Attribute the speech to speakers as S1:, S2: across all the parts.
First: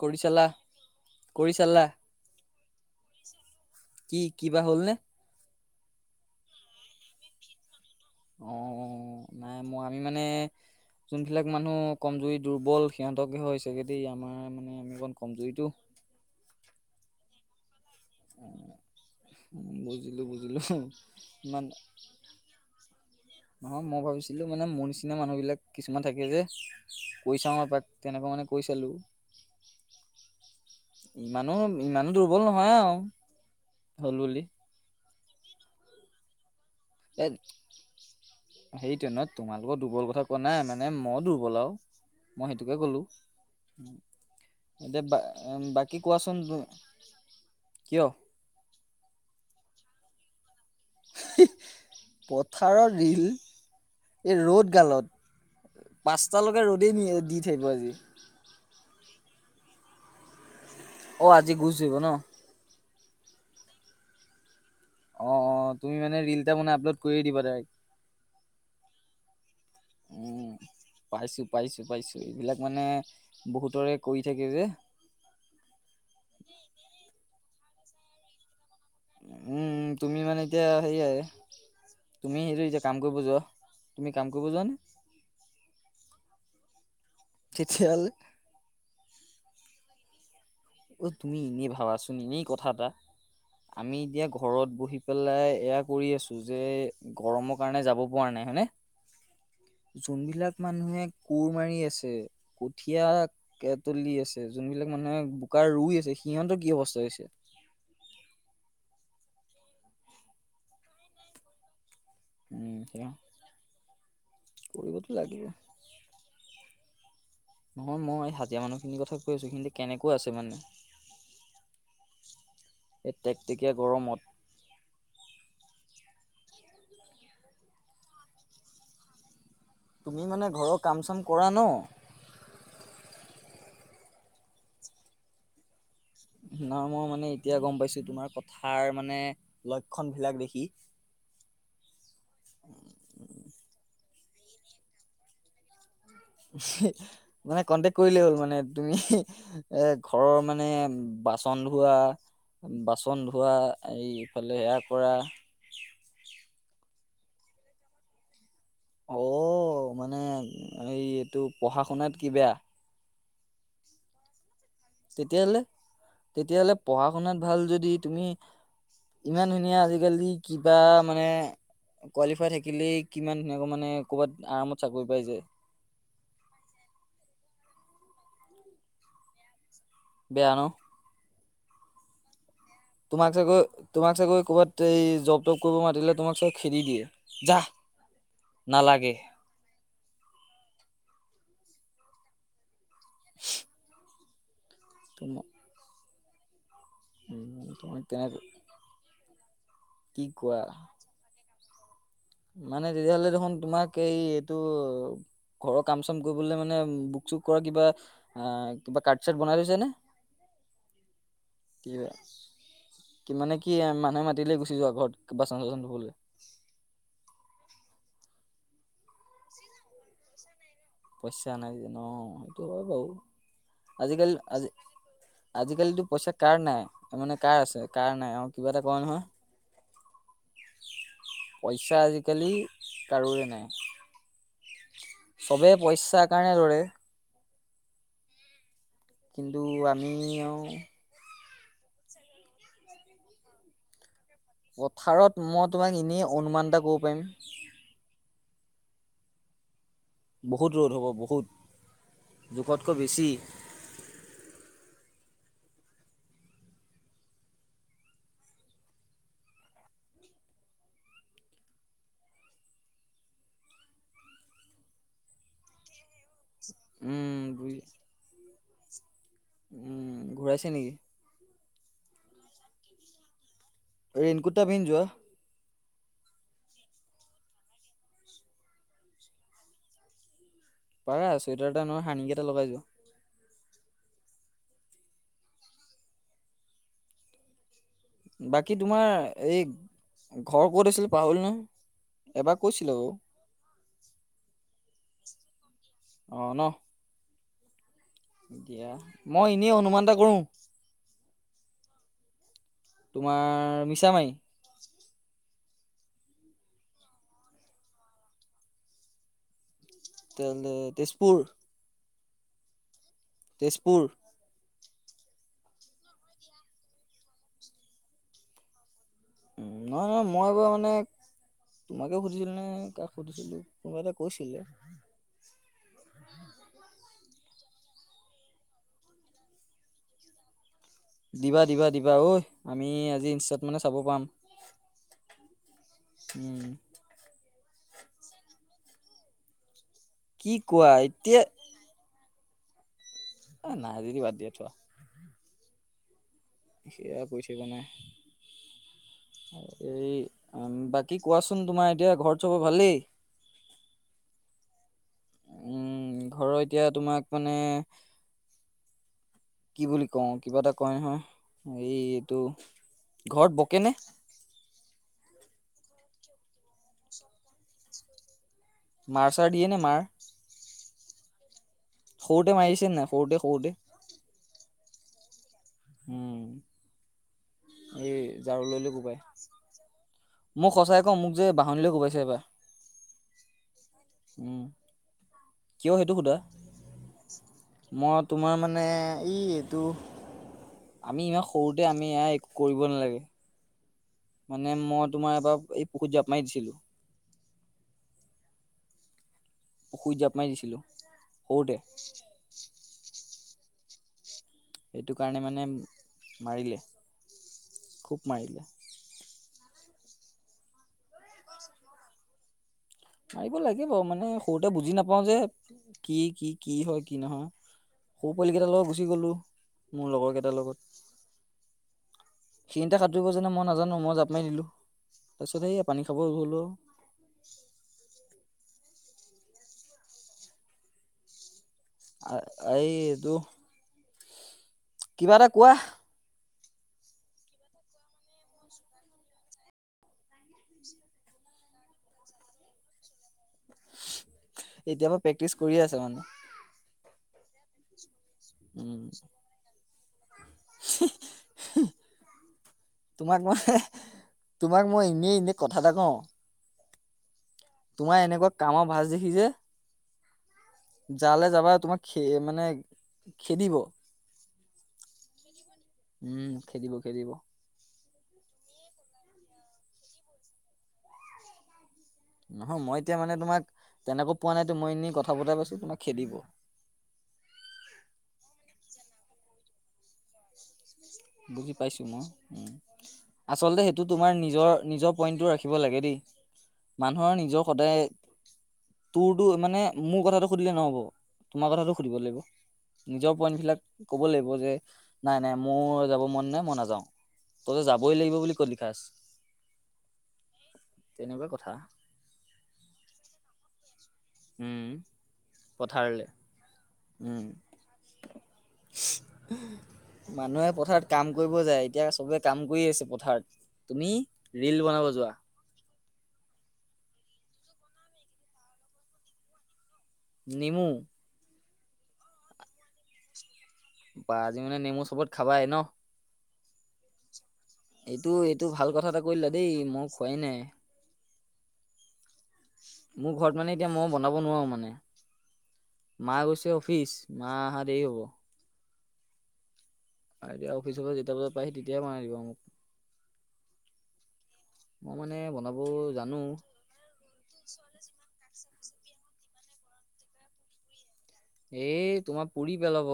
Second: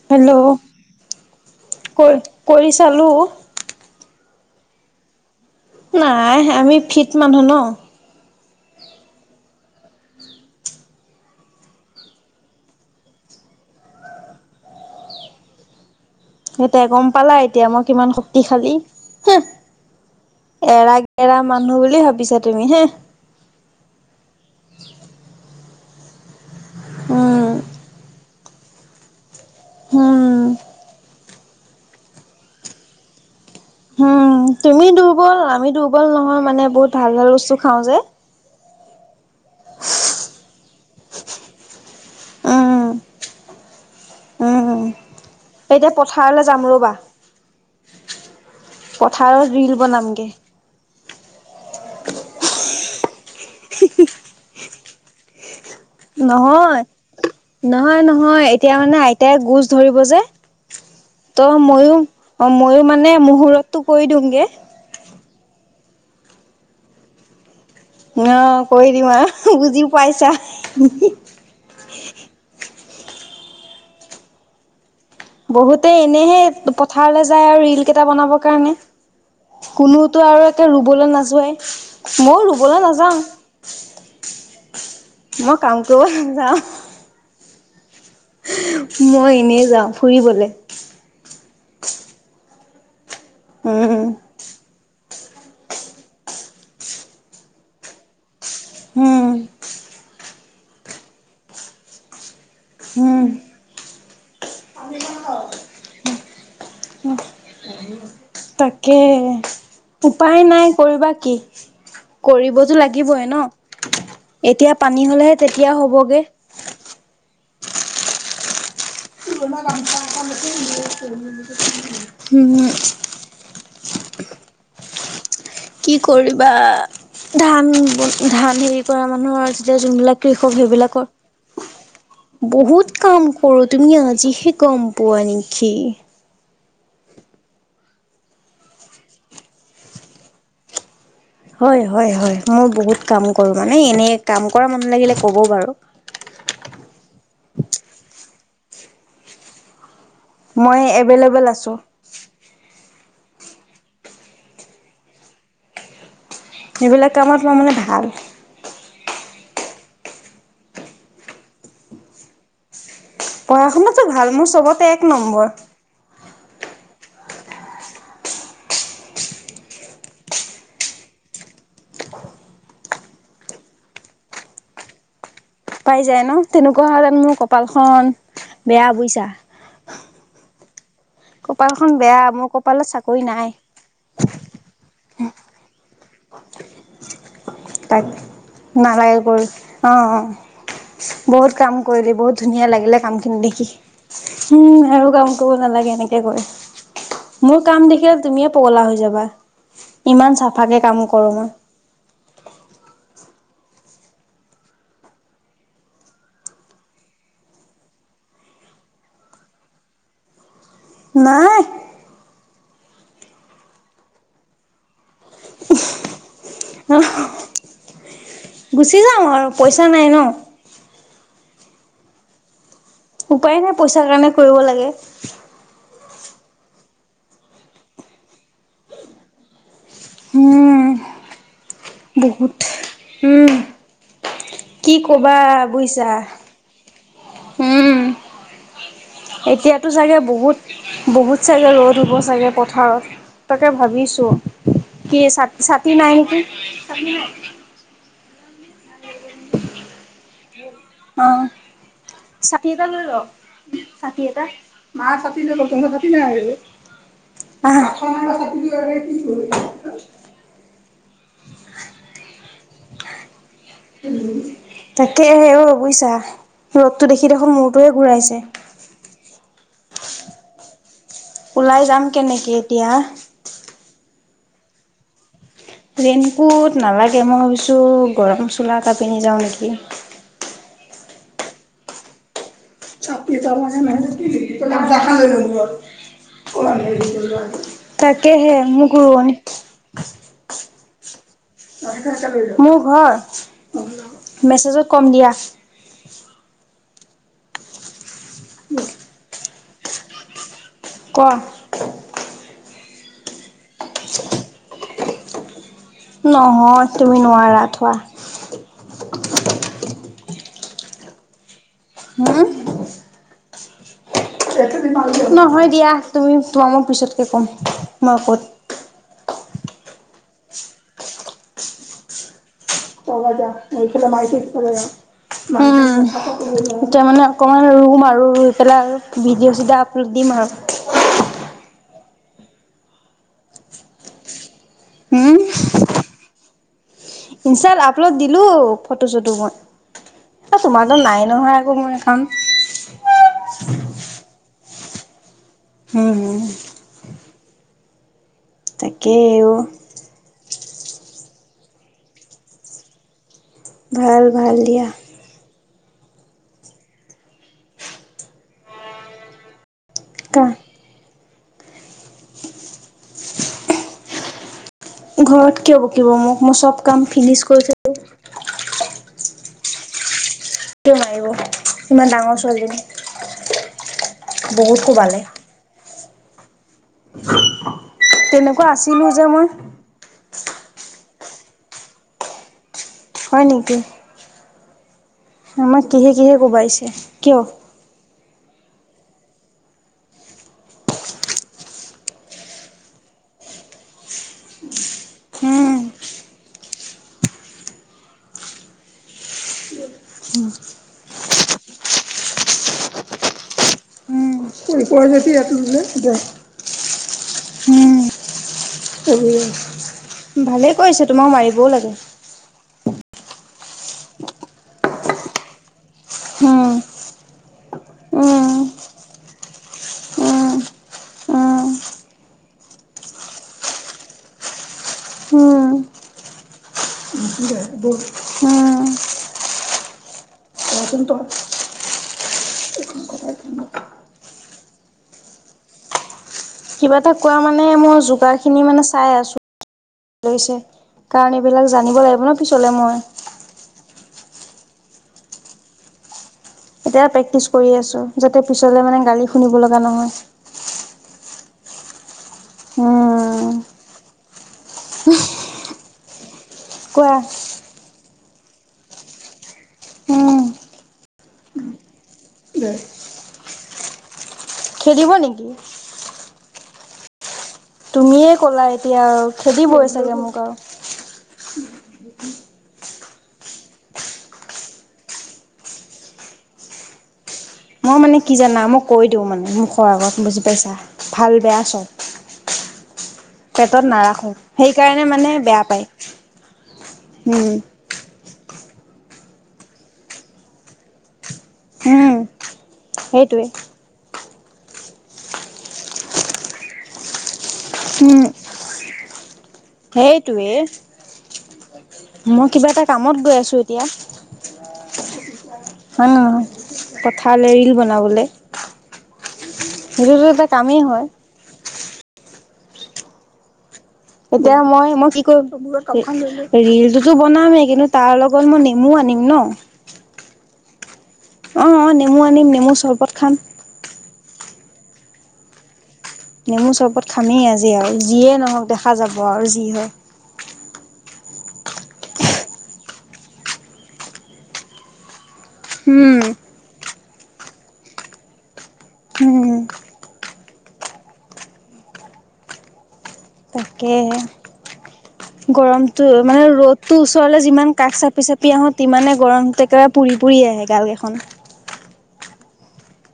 S1: কৰি
S2: হেল্ল'
S1: চালা কৰি চালা
S2: ক কৰি চালোঁ।
S1: কি কি বা হ'লনে
S2: নাই আমি ফিট মানুহ ন
S1: অ নাই মোৰ আমি মানে যোনবিলাক মানুহ কমজুৰি দুৰ্বল সিহঁতকে হৈ হৈছোগে দেই আমাৰ মানে আমি অকণ কমজুৰিতটো
S2: এতিয়া গম পালা এতিয়া মই কিমান শক্তিশালী হ
S1: বুজিলো বুজিলো
S2: এৰা গেৰা
S1: ইমান
S2: মানুহ বুলি ভাবিছা তুমি হা
S1: নহয় মই ভাবিছিলো মানে মোৰ নিচিনা মানুহ বিলাক কিছুমান থাকে যে
S2: উম
S1: কৈছা মই পাত তেনেকুৱা মানে কৈ চালো
S2: হম
S1: ইমানো ইমানো দুৰ্বল নহয় আৰু হ'ল বুলি
S2: উম তুমি দুৰ্বল আমি দুৰ্বল নহয় মানে বহুত ভাল ভাল বস্তু খাও যে
S1: সেই ট্ৰেনত তোমালোকৰ দুৰ্বল কথা কোৱা নাই মানে মই দুৰ্বল আৰু মই সেইটোকে
S2: উম
S1: ক'লো
S2: উম
S1: এতিয়া উ
S2: এতিয়া
S1: বাকী
S2: পথাৰলৈ
S1: কোৱাচোন
S2: যাম ৰ'বা
S1: কিয়
S2: পথাৰত ৰীল বনামগে
S1: পথাৰৰ ল এই ৰ'দগালত
S2: নহয়
S1: থাকিব আজি।
S2: নহয় নহয় এতিয়া মানে আইতাই গোজ ধৰিব যে
S1: অ
S2: ত
S1: আজি গুচ ধৰিব
S2: মইো
S1: ন?
S2: অ ময়ো মানে মুহুৰৰতটো কৈ দিমগে
S1: অ অ তুমি মানে ৰিল এটা মানে আপলোড কৰিয়ে দিব তাইক
S2: আহ কৈ দিম আৰু বুজিও পাইছা
S1: ত' এইবিলাক মানে বহুতৰে কৰি থাকে যে
S2: বহুতে এনেহে পথাৰলে যায় আৰু ৰিল কেইটা বনাবৰ কাৰণে
S1: উম তুমি
S2: কোনোতো
S1: মানে
S2: আৰু
S1: এতিয়া
S2: একে ৰুবলৈ
S1: সেয়াই
S2: নাযোৱাই
S1: তুমি
S2: মইও
S1: সেইটো এতিয়া
S2: ৰুবলৈ
S1: কাম কৰিব
S2: নাযাওঁ
S1: যোৱা। তুমি কাম কৰিব যোৱাানে
S2: মই কাম কৰব যাওঁ
S1: চিঠাল
S2: মই এনেই যাওঁ ফুৰিবলে
S1: অঐ তুমি এনেই ভাবাচোন এনেই কথা এটা আমি
S2: উম,
S1: এতিয়া ঘৰত বহি পেলাই এয়া কৰি আছো যে গৰমৰ কাৰণে যাব পৰা নাই হয়নে
S2: উ
S1: যোনবিলাক মানুহে কোৰ মাৰি আছে
S2: উম,
S1: কঠিয় তলি আছে যোনবিলাক মানে বোকা ৰুই আছে সিহঁতৰ কি অৱস্থা হৈছে
S2: তাকে উপায় নাই কৰিবা কি
S1: উম
S2: কৰিবতো
S1: সেয়া
S2: লাগিবইে ন এতিয়া পানী
S1: কৰিবতো
S2: হলেহে
S1: লাগিব
S2: তেতিয়া হ'বগে
S1: নহয় মই এই হাজিয়ৰা মানুহ
S2: [inaudible]
S1: এই েকটেকীয়া গৰমত
S2: হয় কি কৰিবা ধান ধান হেৰি কৰা মানুহৰ এতিয়া
S1: তুমি
S2: যোনবিলাক
S1: মানে
S2: কৃষক
S1: ঘৰৰ কাম চাম কৰা ন
S2: সেইবিলাকৰ বহুত কাম কৰ তুমি আজিহে গম পোৱা নেকি
S1: নাই মই মানে এতিয়া গম পাইছো তোমাৰ কথাৰ মানে লক্ষণ বিিলাক দেখি
S2: হয় হয় হয় মই বহুত কাম কৰো মানে এনে কাম কৰা মানুহ লাগিলে কব বাৰু
S1: মানে কন্টেক্ট কৰিলেই হ'ল মানে তুমি এ ঘৰৰ মানে
S2: মই এভেইলেবল
S1: বাচন
S2: আছোঁ
S1: ধোৱা বাচন পচন ধোৱা এইফালে সেয়া কৰা
S2: সেইবিলাক কামত মাৰ মানে ভাল
S1: অ মানে এই এইটো পঢ়া শুনাত কি বেয়া
S2: পঢ়া শুনাতো ভাল মোৰ চবতে এক নম্বৰ
S1: তেতিয়াাহ'লে পঢ়া শুনাত ভাল যদি তুমি ইমান ধুনীয়া আজিকালি কিবা মানে কোৱালিফাই থাকিলেই কিমান ধুনো মানে ক'ৰবাত আৰামত চাকৰি পাই যোয়
S2: পাই যায় ন তেনেকুৱা হণ মোৰ কপাল খন বেয়া বুইছা
S1: জানো
S2: কপাল খ বেয়া মোৰ ক
S1: তোমাক চাগৈ তোমাক চাগৈ ক'ৰবাত এই জব তব কৰিব মাতিলে তোমাক চাগ খেদি দিয়ে যাহ
S2: তাক নালাগে কৰি অ', অ', বহুত কাম কৰিলি বহুত ধুনীয়া লাগিলে কামখিনি দেখি। উম, আৰু
S1: তোম
S2: কাম কৰিব নালাগে এনেকে কয়। মোৰ
S1: উম,
S2: কাম
S1: তোমাক
S2: দেখিয়ে
S1: তেনে
S2: তুমিয়ে পগলা হৈ যাবা,
S1: কি
S2: ইমান
S1: কোৱা
S2: চাফাকে কামো কৰো মই।
S1: মানে তেতিয়াহ'লে দেখোন তোমাক এই এইটো ঘৰৰ কাম চাম কৰিবলে মানে বুক চুক কৰা কিবা অ', কিবা কাৰ্ড চাৰ্ট বনাই লৈছে নে?
S2: [unintelligible] নাই
S1: [unintelligible] তুমি মানে কি আ মানুহে মাতিলে গুচি যোৱা ঘৰত বাচন চাচন ধুবলৈ।
S2: গুচি যাওঁ আৰু পইচা নাই ন।
S1: পইচা নাই যে ন, সেইটো হয় বাৰু।
S2: উপায় নাই পইচাৰ কাৰণে
S1: আজিকালি
S2: কৰিব
S1: আজি
S2: লাগে।
S1: আজিকালিতো পইচা কাৰ নাই, মানে কাৰ আছে কাৰ নাই অ', কিবা এটা কয় নহয়।
S2: উম
S1: পইচা আজিকালি
S2: বহুত
S1: কাৰোৰে
S2: উম
S1: নাই।
S2: কি ক'বা
S1: চবে
S2: বুইছা।
S1: পইচাৰ কাৰণে দৌৰে
S2: উম।
S1: কিন্তু
S2: এতিয়াতো
S1: আমি
S2: চাগে বহুত,
S1: আৰু
S2: বহুত চাগে ৰ'দ হ'ব চাগে পথাৰত, তাকে ভাবিছোঁ।
S1: পথাৰত মই তোমাক এনেই অনুমান এটা ক'ব পাৰিম। বহুত ৰ'দ হ'ব বহুত
S2: অ', ছাতি এটা
S1: জোখতকৈ
S2: লৈ লওঁক
S1: বেছি
S2: ছাতি এটা। মা প কিন্তু নতুনকে ফাতি নাই আৰু। আঁহ [unintelligible] [inaudible] তাকেহে অ', বুইছা। ৰ'দতো দেখি
S1: উম
S2: দেখোন
S1: বুজি
S2: মূৰটোৱে ঘূৰাইছে।
S1: উম, ঘূৰাইছে নেকি?
S2: ওলাই যাম কেনেকে এতিয়া?
S1: ৰেইনকোতটা পিন্ধ যোৱা।
S2: ৰেইনকোট নালাগে, মই ভাবিছোঁ গৰম চোলা এটা পিন্ধি যাওঁ নেকি।
S1: পাৰা চুৱেটাৰ এটা নয় হাইনেক এটা লগাই যোৱা।
S2: [unintelligible] তাকেহে
S1: বাকী
S2: মোক
S1: তোমাৰ
S2: ৰোৱন
S1: এই ঘৰ ক'ত আছিল পাহৰিলোঁ নহয়, এবাৰ
S2: মোৰ
S1: কৈছিলা
S2: ঘৰ
S1: বাৰু।
S2: মেছেজত ক'ম দিয়া।
S1: অ', ন দিয়া, মই এনেই অনুমান এটা কৰোঁ।
S2: কোৱা [inaudible]
S1: তোমাৰ মিছামাৰী।
S2: নহয় তুমি নোৱাৰা থোৱা।
S1: তেন্তে তেজপুৰ।
S2: হুম?
S1: তেজপুৰ।
S2: নহয় দিয়া তুমি তোমামোক পিছতকে ক'ম, মই ক'ত।
S1: নহয় নহয় মই বাৰু মানে, তোমাকে সুধিছিলোঁ নে কাক
S2: [unintelligible]
S1: সুধিছিলো কোনোবা এটা কৈছিলে
S2: উম, এতিয়া মানে অকণমান ৰুম আৰু, ৰুই পেলাই ভিডিঅ' চিডিঅ' আপলোড দিম আৰু।
S1: দিবা দিবা দিবা ঐ, আমি আজি ইনষ্টাত মানে চাব পাম।
S2: উম [inaudible]
S1: উম।
S2: ইনষ্টাত আপলোড দিলোঁ ফটো চটো মই।
S1: কি
S2: এ তোমাৰ
S1: কোৱা
S2: তাত নাই
S1: এতিয়া
S2: নহয় আকৌ মোৰ একাউন্ট।
S1: এ নাই যদি বাদ দিয়া থোৱা।
S2: হম হু
S1: সেয়া প থাকিব নাই
S2: তাকেইও
S1: উ বাকী কোৱাচোন তোমাৰ এতিয়া ঘৰ চবৰ ভালেই
S2: ভাল ভাল দিয়া
S1: উম ঘৰৰ এতিয়া তোমাক মানে কি বুলি কওঁ
S2: কা
S1: কিবা এটা কয় নহয় এই এইটো ঘৰত বকেনে
S2: ঘৰত কিয় বকিব মোক মই চব কাম ফিনিছ কৰিছিলো
S1: মাৰ চাৰ দিয়ে নে মাৰ
S2: মাৰিব ইমান ডাঙৰ
S1: সৰুতে
S2: ছোৱালীজনী
S1: মাৰিছে নে নাই সৰুতে সৰুতে
S2: বহুত কোবালে
S1: হম
S2: তেনেকুৱা আছিলে যে মই
S1: মোক সঁচাই ক মোক যে বাহনী কোবাইছে এবাৰ
S2: হয় নেকি
S1: উম,
S2: আমাক
S1: কিয়
S2: কিহে
S1: সেইটো
S2: কিহে
S1: সোধা?
S2: কোবাইছে কিয়
S1: মই তোমাৰ মানে এই এইটো আমি ইমান সৰুতে আমি কৰিব নালাগে মানে মই তোমাৰ এবাৰ
S2: উম,
S1: এই পুখুৰীত জাপ মাৰি দিছিলো অসুধ জাপ মাই দিছিলো সৰুতে
S2: এইকোৱা
S1: সেইটো
S2: যদি
S1: কাৰণে
S2: ইয়াত
S1: মানে
S2: ললেয়
S1: মাৰিলে
S2: উম স
S1: খুব মাৰিলে।
S2: ভালেই কৰিৈছে তোমাক মাৰিবও লাগে
S1: মাৰিব লাগে বাৰু মানে সৰুতে বুজি নাপাও যে কি কি কি হয় কি নহয় সৰু
S2: উম,
S1: পোৱালিকেইটাৰ লগত গুচি গ'লো মোৰ লগৰ কেইটাৰ
S2: উম,
S1: লগত
S2: উম,
S1: সেইিনটা সাঁতুৰিব যোনে মই নাজানো মই জাপ মি দিলো তাৰপিছত সেই পানী খাব গলো
S2: উম বল
S1: [inaudible]
S2: তচোন তই
S1: আ আহটো কিবা এটা কোৱা
S2: কিবা এটা কোৱা মানে মই যোগাৰ খিনি মানে চাই আছো লৈছে কাৰণ এইবিলাক জানিব লাগিব ন কিি চলে মই
S1: এতিয় পৰাা প্ৰেক্টিচ কৰি আছে মানে
S2: এতিয়া প্ৰেক্টিচ কৰি আছো যাতে পিছলে মানে
S1: উম
S2: গালি শুনিব লগা নহয়
S1: [inaudible] তোমাক
S2: উম,
S1: মই তোমাক মই এনেই এনেই কথা এটা কওঁ
S2: কোৱা
S1: তোমাৰ এনেকুৱা কামৰ ভাজ দেখি যে
S2: উম।
S1: যালে যাবা তোমাক খে মানে খেদিব
S2: খেদিব নেকি
S1: উম খেদিব খেদিব
S2: তুমিয়ে কলা এতিয়া আৰু খেদিবই চাগে মোক আৰু
S1: নহয় মই এতিয়া মানে তোমাক তেনেকো পোৱা নাইতো মই এনেই কথা পতাই পাইছো তোমাক খেদিব
S2: মই মানে কি জানা মই কৈ দিওঁ মানে মুখৰ আগত বুজি পাইছা ভাল বেয়া
S1: বুজি
S2: চব
S1: পাইছোঁ মই উম। আচলতে
S2: পেটত
S1: সেইটো
S2: নাৰাখো
S1: তোমাৰ নিজৰ
S2: সেইকাৰণে
S1: নিজৰ
S2: মানে
S1: পইণ্টটো
S2: বেয়া
S1: ৰাখিব
S2: পায়
S1: লাগে দেই মানুহৰ
S2: উম।
S1: নিজৰ সদায় তোৰতো মানে মোৰ কথাাতটো সুধিলে নহব তোমাৰ কথাাতটো
S2: উম
S1: সুধিব লাগিব নিজৰ
S2: সেইটোৱে
S1: পইন্ট বিলাক কব লাগিব যে নাই নাই মোৰ যাব মন নাই মই নাযাও ততে যাবই
S2: উম
S1: লাগিব বুলি কলি খাচ
S2: সেইটোৱে
S1: তেনেকুৱা কথা
S2: মই কিবা এটা কামত গৈ আছো এতিয়া
S1: উম
S2: হা ন
S1: পথাৰলে উম।
S2: কথলে ীল বনাবলৈ
S1: মানুহে
S2: হয়।
S1: পথাৰত কাম কৰিব যায় এতিয়া চবে কাম কৰি আছে পথাৰত তুমি
S2: এতিয়া
S1: ৰিল
S2: মই
S1: বনাব
S2: মই কি
S1: যোৱা
S2: কৰিমল টো বনামেই কিন্তু তাৰ লগত মই নেমু আনিম ন
S1: নিমু
S2: অঁ অঁ নেমু আনিম নেমু চৰবত খাম
S1: বা আজি মানে নেমু চবত খাবাই ন
S2: নেমু চৰবত খামেই আছে
S1: এইটো এইটো ভাল কথা এটা কৰিলা দেই
S2: হয়।
S1: মই খোৱাই নাই
S2: [inaudible]
S1: মোৰ ঘৰত মানে এতিয়া মই বনাব নোৱাৰো মানে মা গৈছে অফিচ মা অহা দেৰি হব
S2: উম
S1: আৰু এতিয়া অফিচৰ পৰা যেতিয়া বজাত পাইি তেতিয়াই বনাই দিব আ মোক মই মানে বনাব
S2: গৰমতটো
S1: জানো
S2: মানে ৰ'দতটো ওচৰলে যিমান কাষ চাপি চাপি আহো তিমানে গৰমতে একেবাৰে পুৰি পুৰি আহে গাল কেইখন
S1: এ তোমাৰ পুৰি পেলাব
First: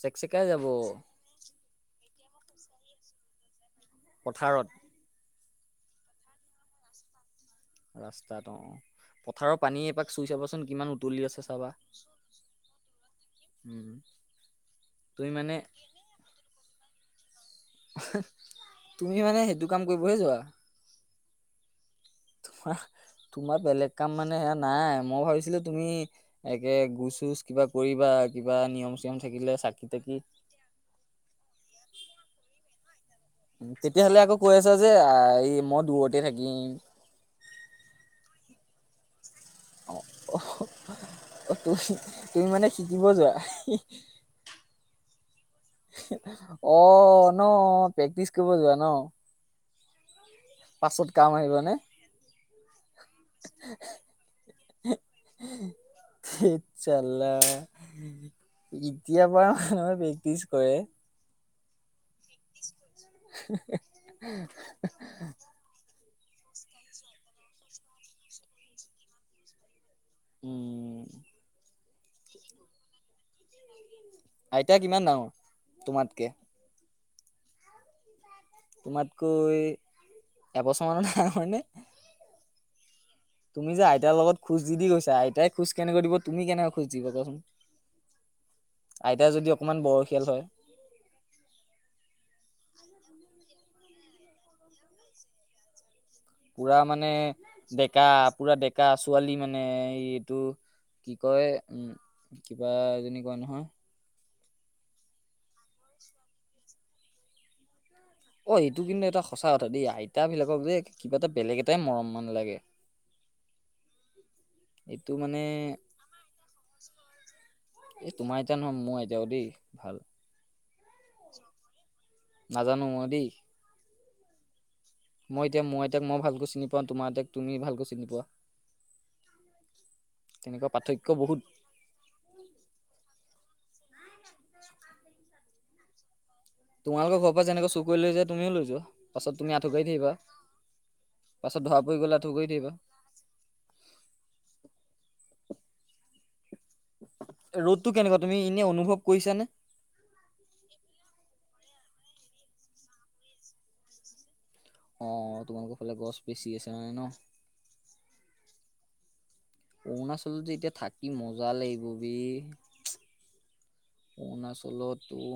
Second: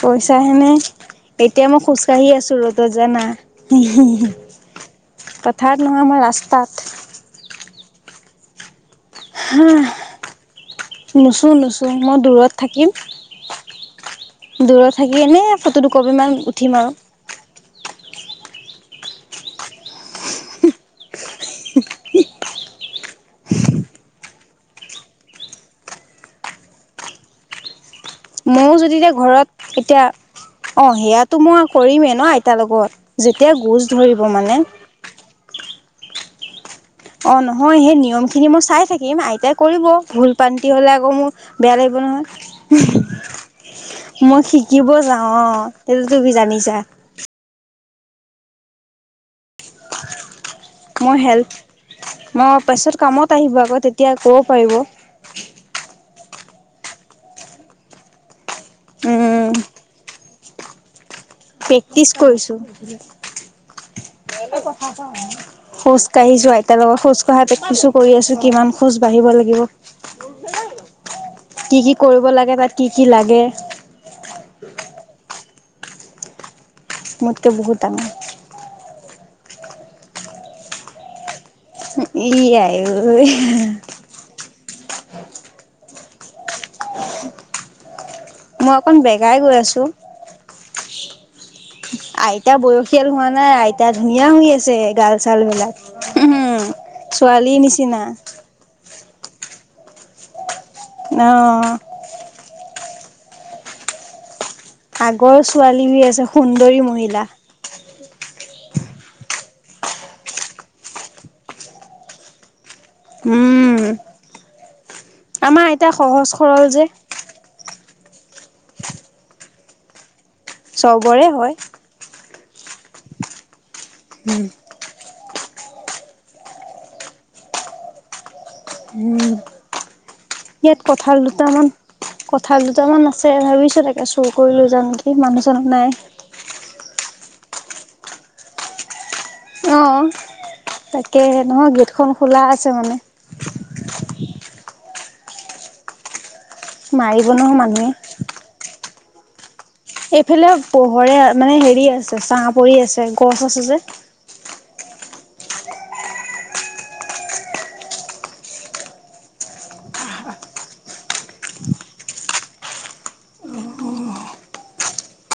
S2: পইচা
S1: চেকচেকাই যাব
S2: হেনেে এতিয়া মই খোজকাঢ়ি আছো ৰ'দত জানা
S1: পথাৰত
S2: পথাৰ নহয় আমাৰ ৰাস্তাত
S1: ৰাস্তাটো পথাৰৰ
S2: হা
S1: পানীয়ে এপাক চুই চাবাচোন কিমান উতলি আছে
S2: নুচো
S1: চাবা
S2: নুচো মই দূৰত থাকিম
S1: উম
S2: দূৰত থাকি
S1: তুমি
S2: এনে
S1: মানে
S2: ফটো দুকপি মান উঠিম আৰু
S1: তুমি মানে সেইটো কাম কৰিবহে যোৱা তোমাৰ তোমাৰ বেলেগ কাম মানে সেয়া নাই মই ভাবিছিলো তুমি একে গোচ -চুচ কিবা কৰিবা কিবা
S2: ময়ো
S1: নিয়ম
S2: যদি এতিয়া
S1: চিয়ম
S2: ঘৰত
S1: থাকিলে চাকি
S2: এতিয়া
S1: তাকি
S2: অঁ সেয়াটো মই কৰিমেই ন আইতাৰ লগত যেতিয়া গোজ
S1: তেতিয়াহ'লে
S2: ধৰিব
S1: আকৌ কৈ
S2: মানে
S1: আছ যে এই মই দূৰতে থাকিম।
S2: অ নহয় সেই নিয়ম খিনি মই চাই থাকিম আইতাই কৰিব, ভুল -পান্তি হলে আকৌ মোৰ
S1: অ
S2: বেয়া
S1: তুমি
S2: লাগিব নহয়
S1: তুমি মানে শিকিব যোৱা
S2: মই শিকিব যাওঁ অ সেইটো তুমি জানিছা
S1: অ ন প্ৰেক্টিচ কৰিব যোৱা ন পাছত
S2: মই
S1: কাম
S2: হেল্প
S1: আহিবনে
S2: মই পাছত কামত আহিব আকৌ তেতিয়া ক'ব পাৰিব
S1: চালা এতিযয়া
S2: উম
S1: পৰা মানুহে প্ৰেক্টিচ ক
S2: প্ৰেক্টিচ কৰিছো খো কাঢ়িচো আইতাৰ লগত খোজ কাঢ়া প্ৰেক্টিছ ও কৰি আছো কিমান খোজ বাঢ়িব লাগিব
S1: উম
S2: কি কি কৰিব লাগে তাত কি কি লাগে
S1: আইতা কিমান ডাঙৰ তোমাতকে
S2: মোতকৈ বহুত ডাঙৰ
S1: তোমাতকৈ এবছৰমানৰ ডাঙৰ নে?
S2: ইয়াই অই
S1: তুমি যে আইতাৰ লগত খোজ দি দি গৈছা আইতাই খোজ কেনেকৈ দিব তুমি কেনেকৈ খোজ দিবা কচোন
S2: মই অকণ বেগাই গৈ আছো
S1: বয়সীয়াল হয়
S2: আইতা বয়সীয়াল হোৱা নাই আইতা ধুনীয়া হৈ আছে গাল চাল বিলাক উম
S1: পুৰা মানে
S2: ছোৱালীৰ নিচিনা
S1: ডেকা পুৰা ডেকা ছোৱালী মানে এইটো কি কয়
S2: অ'।
S1: উম বা এজনী কয় নহয়
S2: আগৰ ছোৱালী হৈ আছে সুন্দৰী মহিলা
S1: অ এইটো কিন্তু এটা সঁচা কথা দেই আইতা বিলাকক যে কিবা এটা বেলেগ এটাই মৰম মান লাগে
S2: উম
S1: এইটো মানে
S2: আমাৰ আইতা সহজ সৰল যে
S1: এ তোমাৰ আইতা নহ'য় মুৰ আইতাও দেই ভাল
S2: চবৰে হয়
S1: নাজানো মদেই
S2: উম
S1: মই এতিয়া মুৰ আইতাক মই ভালকৈ চিনি পাওঁ তোমাৰ আইতাক তুমি ভালকৈ চিনি পোৱা
S2: উম
S1: তেনেকুৱা
S2: ইয়াত
S1: পাৰ্থক্য
S2: কঁঠাল
S1: বহুত
S2: দুটামান কঁঠাল দুটামান আছে ভাবিছো তাকে চুৰ কৰি লৈ যাও নেকি সেই মানুহ- চানু নাই
S1: তোমালোকৰ ঘৰ পৰা যেনেকৈ চু কৰি লৈ যায় তুমও লৈ যোৱা পাছত তুমি আঁঠু
S2: অ
S1: কাঢ়ি থাকিবা
S2: তাকে
S1: পাছত
S2: নহয়
S1: ধৰা পৰি
S2: গেটখন
S1: গ'লে আঁঠু
S2: খোলা
S1: কাঢ়ি
S2: আছে
S1: থাকিবা
S2: মানে মাৰিব নহয় মানুহে
S1: কৈছানে
S2: এইফালে পোহৰে মানে হেৰি আছে ছাহ পৰি আছে গছ আছে যে
S1: অ তোমালোকৰ ফালে গছ বেছি আছে মানে ন অৰুণাচলত যে যেতিয়া থাকি মজা লাগিব বে অৰুণাচলতো